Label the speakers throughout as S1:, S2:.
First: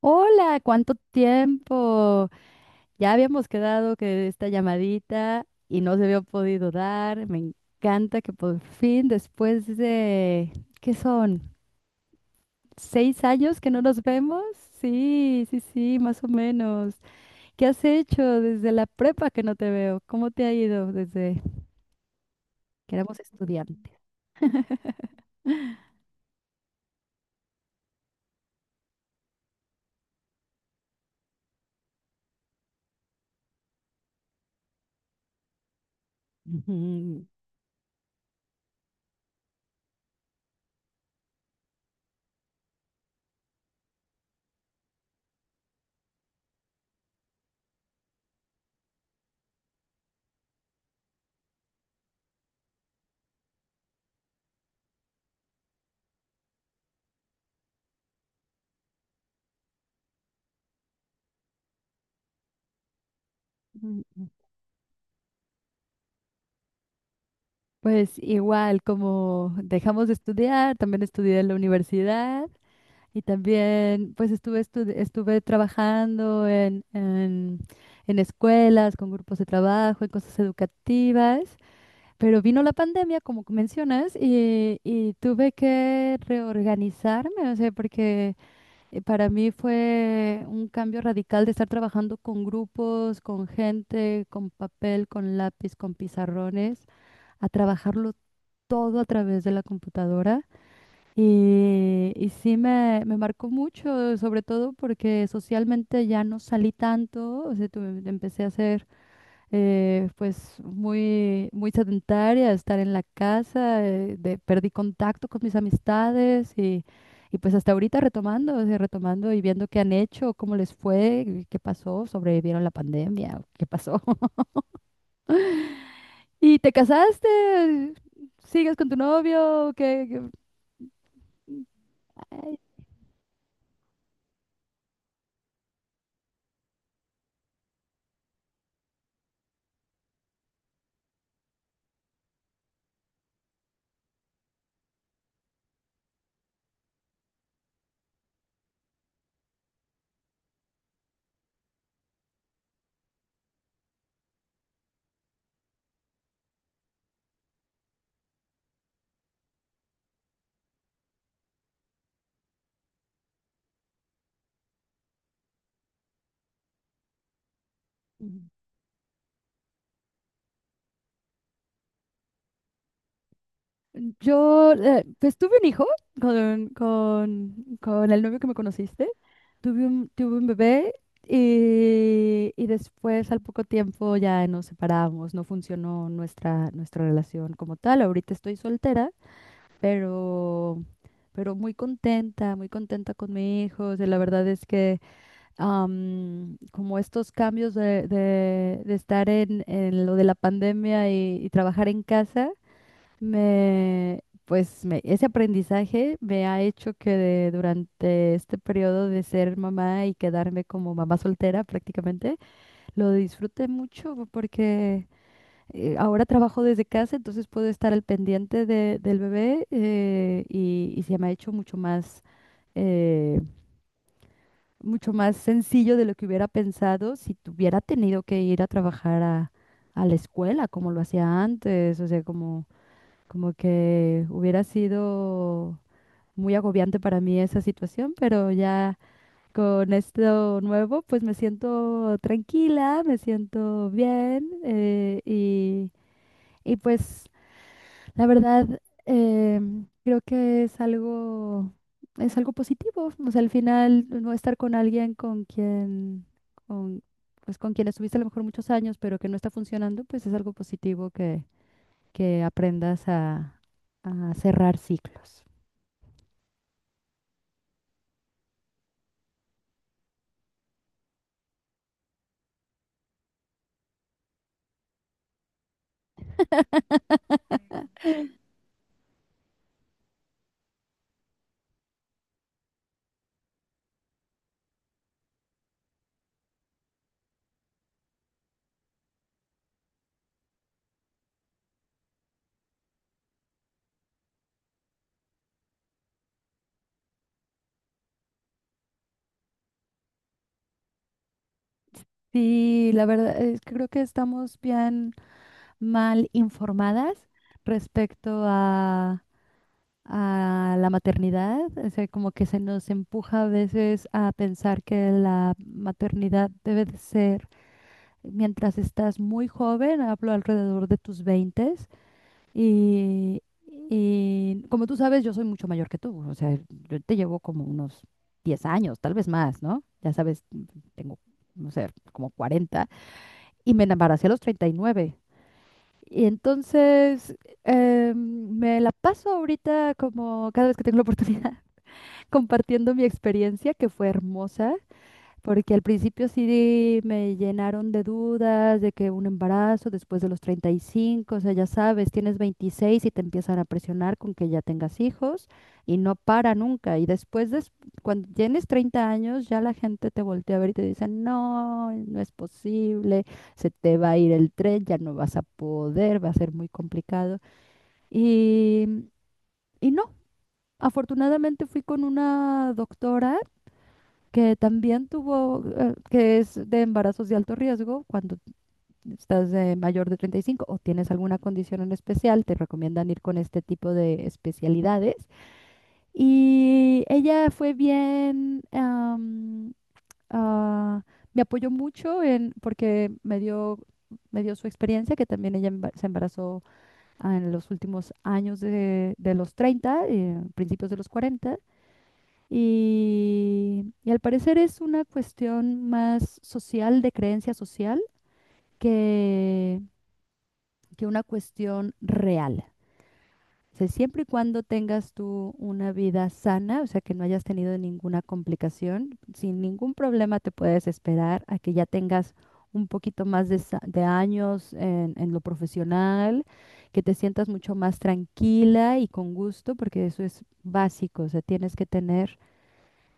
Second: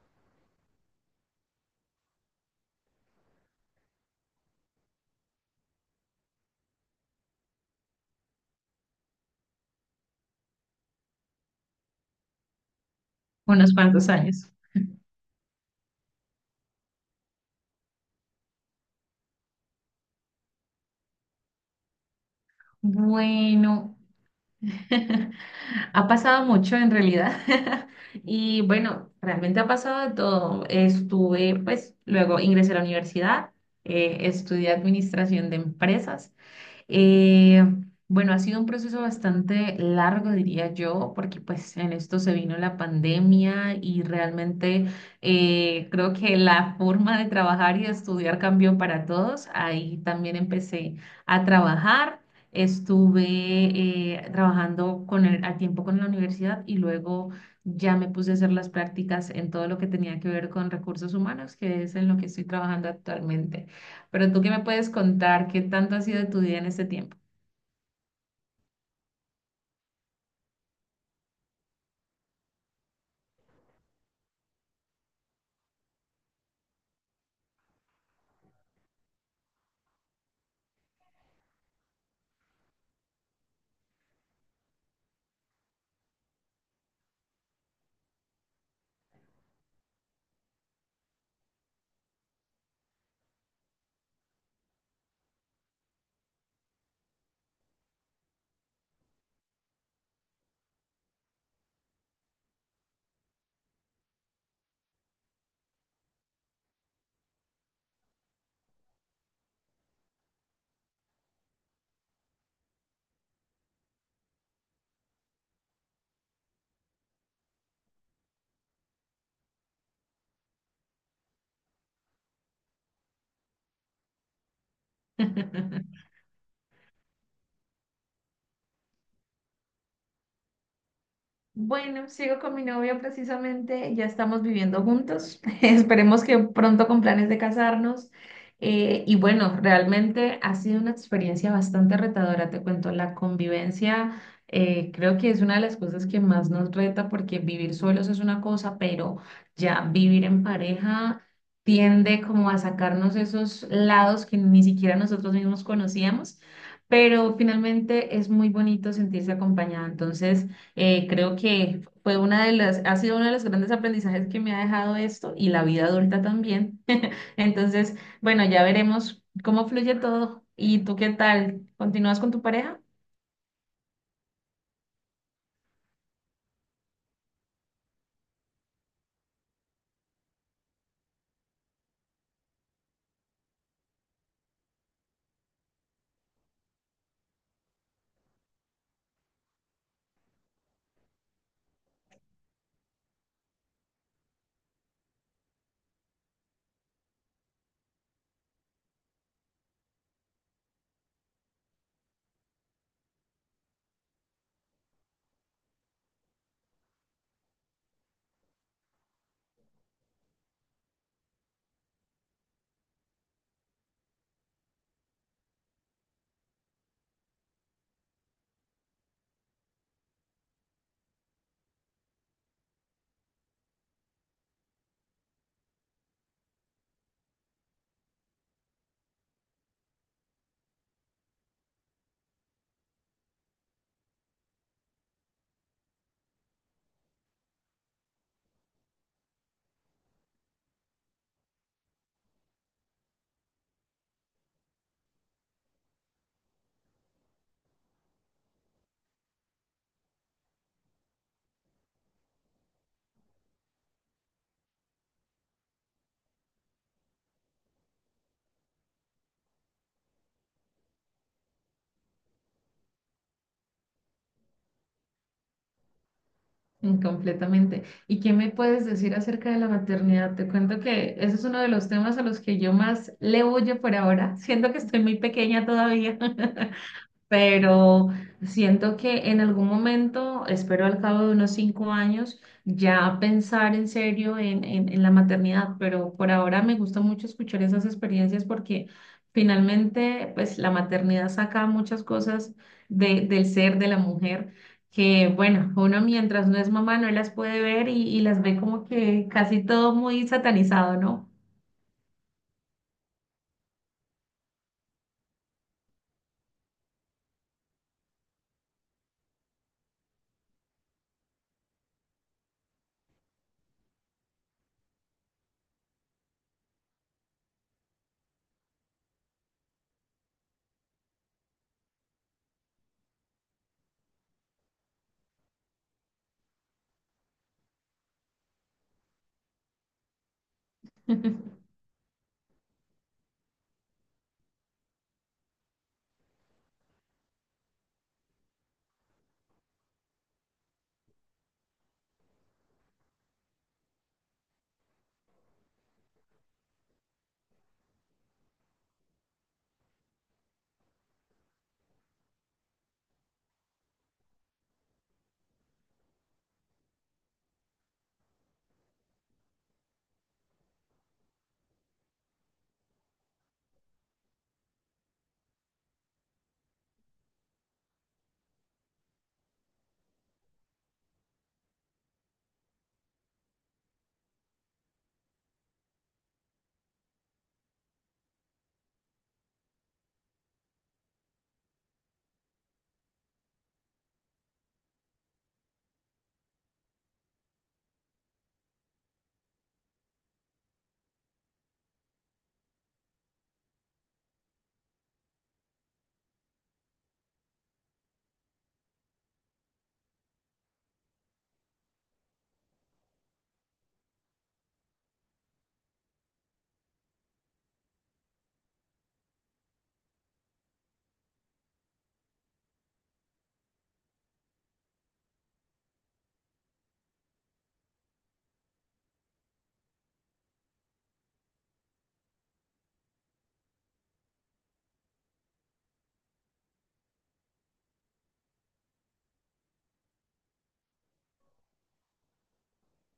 S1: Hola, ¿cuánto tiempo? Ya habíamos quedado que esta llamadita y no se había podido dar. Me encanta que por fin, después de, ¿qué son? ¿Seis años que
S2: Unos
S1: no nos
S2: cuantos
S1: vemos?
S2: años.
S1: Sí, sí, sí, más o menos. ¿Qué has hecho desde la prepa que no te veo? ¿Cómo te ha ido desde que éramos estudiantes?
S2: Bueno, ha pasado mucho en realidad. Y bueno, realmente ha pasado de todo. Estuve, pues, luego ingresé a la universidad, estudié administración de empresas.
S1: Ujú.
S2: Eh, bueno, ha sido un proceso bastante largo, diría yo, porque pues en esto se vino la pandemia y realmente creo que la forma de trabajar y de estudiar cambió para todos. Ahí también empecé a trabajar. Estuve trabajando con el, a tiempo con la universidad, y luego ya me puse a hacer las prácticas en todo lo que tenía que ver con recursos humanos, que es en lo que estoy trabajando actualmente.
S1: Mm,
S2: Pero tú qué me puedes contar, qué tanto ha sido tu día en este tiempo.
S1: pues igual, como dejamos de estudiar, también estudié en la universidad. Y también, pues estuve, estuve trabajando en escuelas, con grupos de trabajo, en cosas educativas, pero vino la pandemia, como que mencionas, y, tuve que reorganizarme, o sea, porque para mí fue un cambio radical de estar trabajando con grupos, con gente, con papel, con lápiz, con pizarrones, a trabajarlo todo a través de la computadora. Y sí me marcó mucho, sobre todo porque socialmente ya no salí tanto, o sea, empecé a ser pues muy sedentaria, estar en la casa, perdí contacto con mis amistades y pues hasta ahorita retomando, o sea, retomando y viendo qué han hecho, cómo les fue, y qué pasó, sobrevivieron la pandemia, o qué pasó. ¿Y te casaste? ¿Sigues con tu novio? ¿Qué,
S2: Bueno, sigo con mi novio precisamente, ya estamos viviendo juntos, esperemos que pronto con planes de casarnos. Y bueno, realmente ha sido una experiencia bastante retadora, te cuento, la convivencia creo que es una de las cosas que más nos reta porque vivir solos es una cosa, pero ya vivir en pareja tiende como a sacarnos esos lados que ni siquiera nosotros mismos conocíamos, pero finalmente es muy bonito sentirse acompañada. Entonces creo que fue una de ha sido uno de los grandes aprendizajes que me ha dejado esto, y la vida adulta también. Entonces,
S1: Ay.
S2: bueno, ya veremos cómo fluye todo. ¿Y tú qué tal? ¿Continúas con tu pareja?
S1: Yo, pues tuve un hijo con, con, con el novio que me conociste. Tuve tuve un bebé y después al poco tiempo ya nos separamos. No funcionó nuestra relación como tal. Ahorita estoy soltera, pero, pero muy contenta con mi hijo. O sea, la verdad es que como estos cambios de estar en lo de la pandemia y trabajar en casa. Ese aprendizaje me ha hecho durante este periodo de ser mamá y quedarme como mamá soltera prácticamente, lo disfruté mucho porque ahora trabajo desde casa, entonces puedo estar al pendiente del bebé y se me ha hecho eh, mucho más sencillo de lo que hubiera pensado si tuviera tenido que ir a trabajar a la escuela como lo hacía antes, o sea, como... Como que hubiera sido muy agobiante para mí esa situación, pero ya con esto nuevo, pues me siento tranquila, me siento bien y pues la verdad eh, creo que es algo positivo. O sea, al final no estar con alguien con quien, con, pues con quien estuviste a lo mejor muchos años, pero que no está funcionando, pues es algo positivo que aprendas a cerrar ciclos.
S2: Mm, completamente. ¿Y qué me puedes decir acerca de la maternidad? Te cuento que ese es uno de los temas a los que yo más le huyo por ahora. Siento que estoy muy pequeña todavía. Pero siento que en algún momento, espero al cabo de unos 5 años, ya pensar en serio en la maternidad, pero por ahora me gusta mucho escuchar esas experiencias porque finalmente, pues la maternidad saca muchas cosas de, del ser de la mujer. Que bueno, uno mientras no es mamá no las puede ver, y las ve como que casi todo muy satanizado, ¿no?
S1: Sí, la verdad es que creo que estamos bien mal informadas respecto a la maternidad. O sea, como que se nos empuja a veces a pensar que la maternidad debe de ser mientras estás muy joven, hablo alrededor de tus 20. Y, y como tú sabes, yo soy mucho mayor que tú, o sea, yo te llevo como unos 10 años, tal vez más, ¿no? Ya sabes, tengo, no sé, como 40 y me embaracé a los 39. Y nueve. Y entonces me la paso ahorita como cada vez que tengo la oportunidad compartiendo mi experiencia, que fue hermosa, porque al principio sí me llenaron de dudas de que un embarazo después de los 35, o sea, ya sabes, tienes 26 y te empiezan a presionar con que ya tengas hijos y no para nunca. Y después, cuando tienes 30 años, ya la gente te voltea a ver y te dice, no, no es posible, se te va a ir el tren, ya no vas a poder, va a ser muy complicado. Y, y no, afortunadamente fui con una doctora que también tuvo, que es de embarazos de alto riesgo cuando estás mayor de 35 o tienes alguna condición en especial, te recomiendan ir con este tipo de especialidades. Y ella fue bien, ah, me apoyó mucho en, porque me dio su experiencia, que también ella se embarazó en los últimos años de los 30, principios de los 40. Y al parecer es una cuestión más social, de creencia social, que, que una cuestión real. O sea, siempre y cuando tengas tú una vida sana, o sea, que no hayas tenido ninguna complicación, sin ningún problema te puedes esperar a que ya tengas un poquito más de, de años en lo profesional, que te sientas mucho más tranquila y con gusto, porque eso es básico, o sea, tienes que tener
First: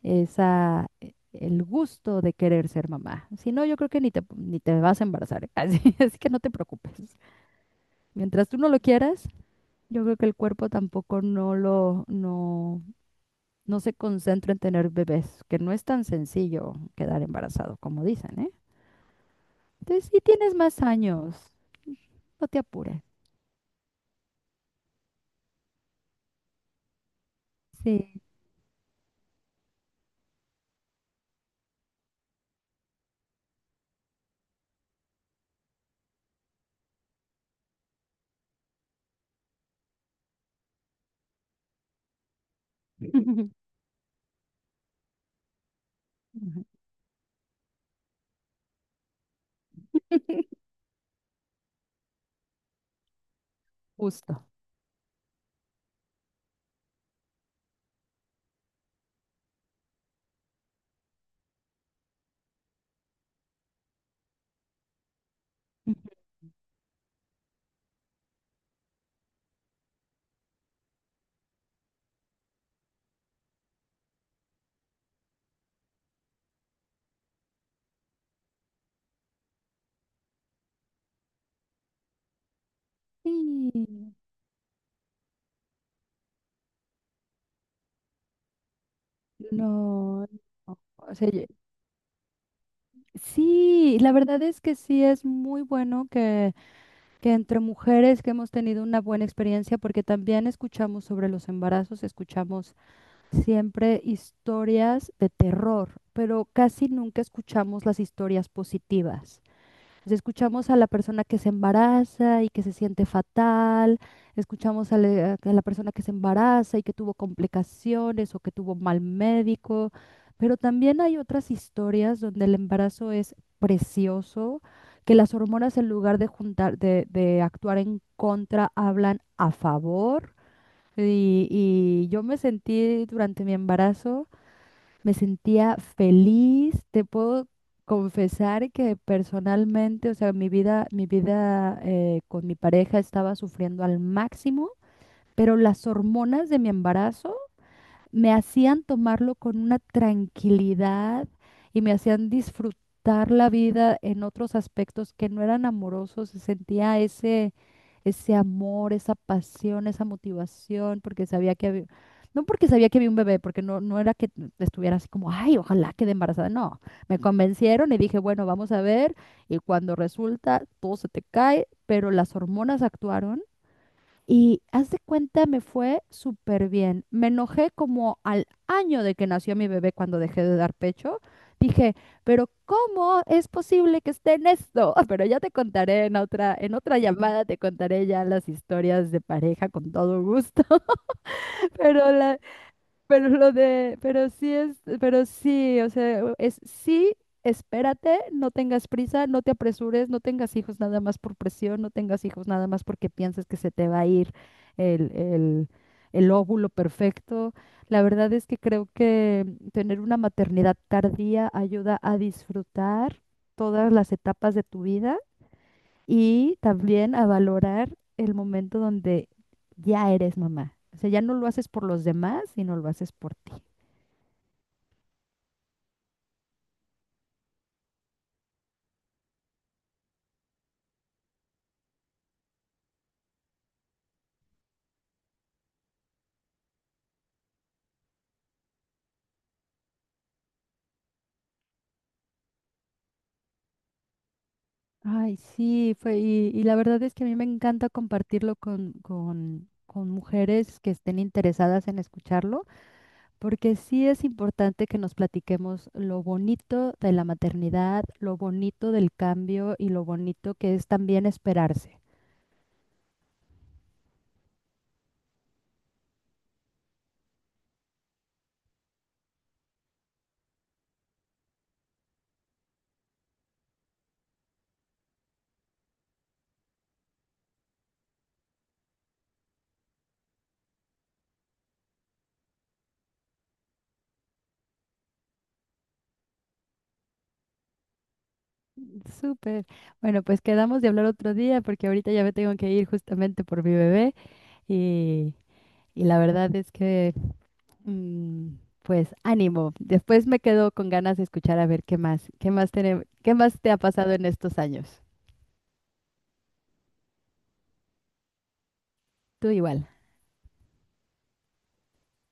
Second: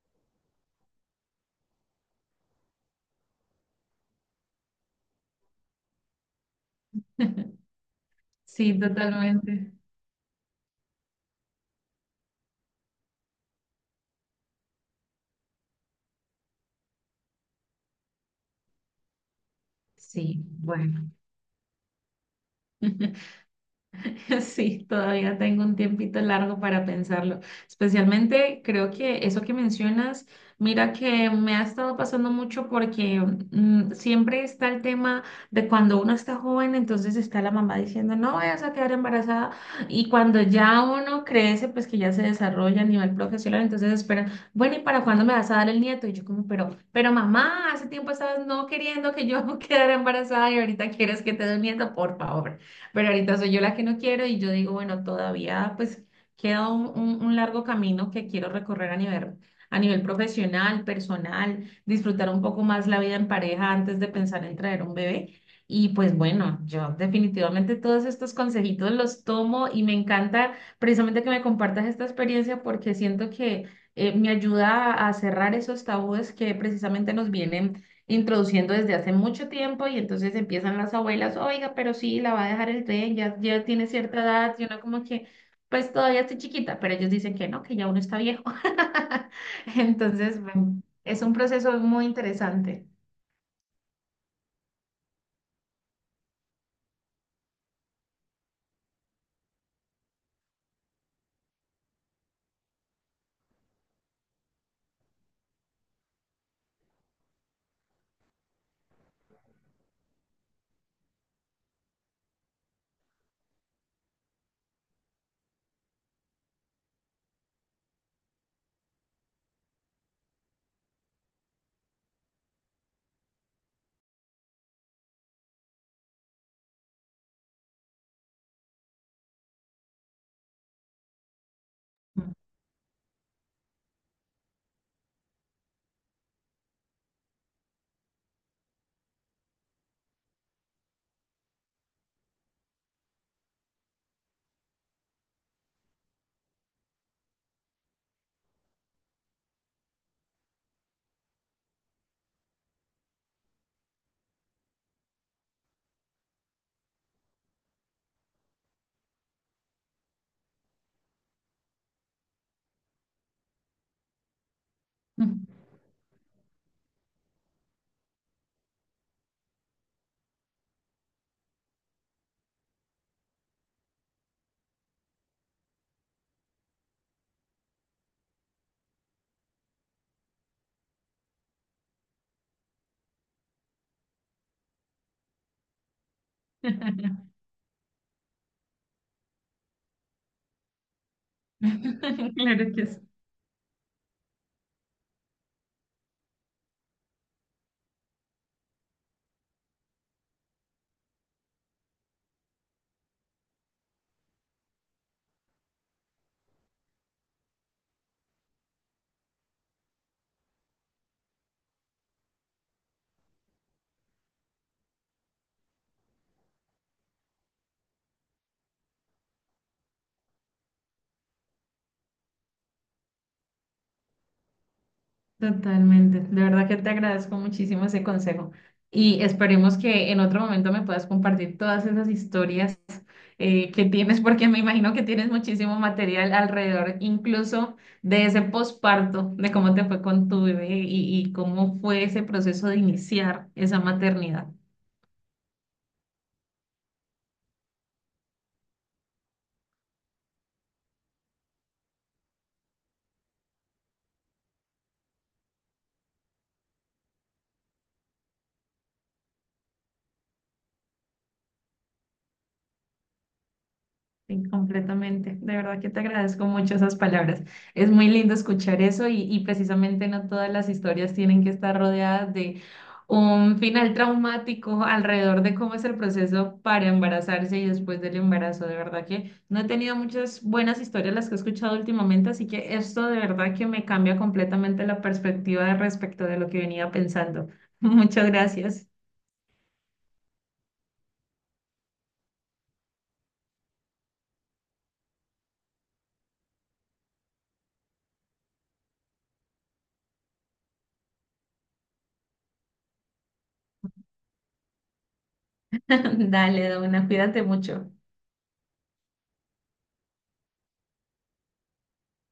S1: esa, el gusto de querer ser mamá. Si no, yo creo que ni te, ni te vas a embarazar, ¿eh? Así, así que no te preocupes. Mientras tú no
S2: Sí,
S1: lo quieras,
S2: totalmente.
S1: yo creo que el cuerpo tampoco no no, no se concentra en tener bebés, que no es tan sencillo quedar embarazado, como dicen, ¿eh? Entonces, si
S2: Sí,
S1: tienes más
S2: bueno.
S1: años, no te apures.
S2: Sí, todavía tengo un tiempito largo para pensarlo.
S1: Sí.
S2: Especialmente creo que eso que mencionas, mira que me ha estado pasando mucho porque siempre está el tema de cuando uno está joven, entonces está la mamá diciendo, no vayas a quedar embarazada. Y cuando ya uno crece, pues que ya se desarrolla a nivel profesional, entonces esperan, bueno, ¿y para cuándo me vas a dar el nieto? Y yo como,
S1: Ujú.
S2: pero mamá, hace tiempo estabas no queriendo que yo quedara embarazada, y ahorita quieres que te dé un nieto, por favor. Pero ahorita soy yo la que no quiero, y
S1: Justo.
S2: yo digo, bueno, todavía pues queda un largo camino que quiero recorrer a nivel profesional, personal, disfrutar un poco más la vida en pareja antes de pensar en traer un bebé. Y
S1: Ujú.
S2: pues bueno, yo definitivamente todos estos consejitos los tomo, y me encanta precisamente que me compartas esta experiencia porque siento que me ayuda a cerrar esos tabúes que precisamente nos vienen introduciendo desde hace mucho tiempo, y entonces empiezan las abuelas, oiga, pero sí, la va a dejar el tren,
S1: Sí,
S2: ya tiene cierta edad, y uno como que, pues todavía está chiquita, pero ellos dicen que no, que ya uno está viejo.
S1: no, no,
S2: Entonces, bueno,
S1: o
S2: es
S1: sea,
S2: un proceso muy interesante.
S1: sí, la verdad es que sí es muy bueno que entre mujeres que hemos tenido una buena experiencia, porque también escuchamos sobre los embarazos, escuchamos siempre historias de terror, pero casi nunca escuchamos las historias positivas. Pues escuchamos a la persona que se embaraza y que se siente fatal, escuchamos a a la persona que se embaraza y que tuvo complicaciones o que tuvo mal médico, pero también hay otras historias donde el embarazo es precioso, que las hormonas en lugar de juntar, de actuar en contra, hablan a favor. Y yo me sentí durante mi embarazo me sentía feliz. Te puedo confesar que personalmente, o sea, mi vida con mi pareja estaba sufriendo al máximo, pero las hormonas de mi embarazo me hacían tomarlo con una tranquilidad y me hacían disfrutar la vida en otros aspectos que no eran amorosos. Se sentía ese, ese amor, esa pasión, esa motivación, porque sabía que había, no porque sabía que había un bebé, porque no, no era que estuviera así como, ay, ojalá quede embarazada. No, me convencieron y dije, bueno, vamos a ver. Y cuando resulta, todo se te cae, pero las hormonas actuaron y haz de cuenta, me fue súper bien. Me enojé como al año de que nació mi bebé cuando dejé de dar pecho. Dije, pero ¿cómo es posible que esté en esto? Pero ya te contaré en otra llamada, te contaré ya las historias de pareja con todo gusto. Pero la,
S2: Claro que sí.
S1: pero lo de, pero sí es, pero sí, o sea, u- es sí, espérate, no tengas prisa, no te apresures, no tengas hijos nada más por presión, no tengas hijos nada más porque piensas que se te va a ir el, el, el óvulo perfecto. La verdad es que creo que tener una maternidad tardía ayuda a disfrutar todas las etapas de tu vida y también a valorar el momento donde ya eres mamá. O sea, ya no lo haces por los demás, sino lo haces por ti.
S2: Totalmente. De verdad que te agradezco muchísimo ese consejo, y esperemos que en otro momento me puedas compartir todas esas historias que tienes, porque me imagino que tienes muchísimo material alrededor, incluso de ese posparto, de cómo te fue con tu bebé y cómo fue ese proceso de iniciar esa maternidad.
S1: Ay, sí, fue, y la verdad es que a mí me encanta compartirlo con mujeres que estén interesadas en escucharlo, porque sí es importante que nos platiquemos lo bonito de la maternidad, lo bonito del cambio y lo bonito que es también esperarse.
S2: Sí, completamente. De verdad que te agradezco mucho esas palabras. Es muy lindo escuchar eso, y precisamente no todas las historias tienen que estar rodeadas de un final traumático alrededor de cómo es el proceso para embarazarse y después del embarazo. De verdad que no he tenido muchas buenas historias las que he escuchado últimamente, así que esto de verdad que me cambia completamente la perspectiva respecto de lo que venía pensando. Muchas gracias.
S1: Súper. Bueno, pues quedamos de hablar otro día porque ahorita ya me tengo que ir justamente por mi bebé y, y la verdad es que, mm, pues ánimo. Después me quedo con ganas de escuchar a ver qué más, qué más te ha pasado en estos años.
S2: Dale, Dona, cuídate mucho.
S1: Tú igual.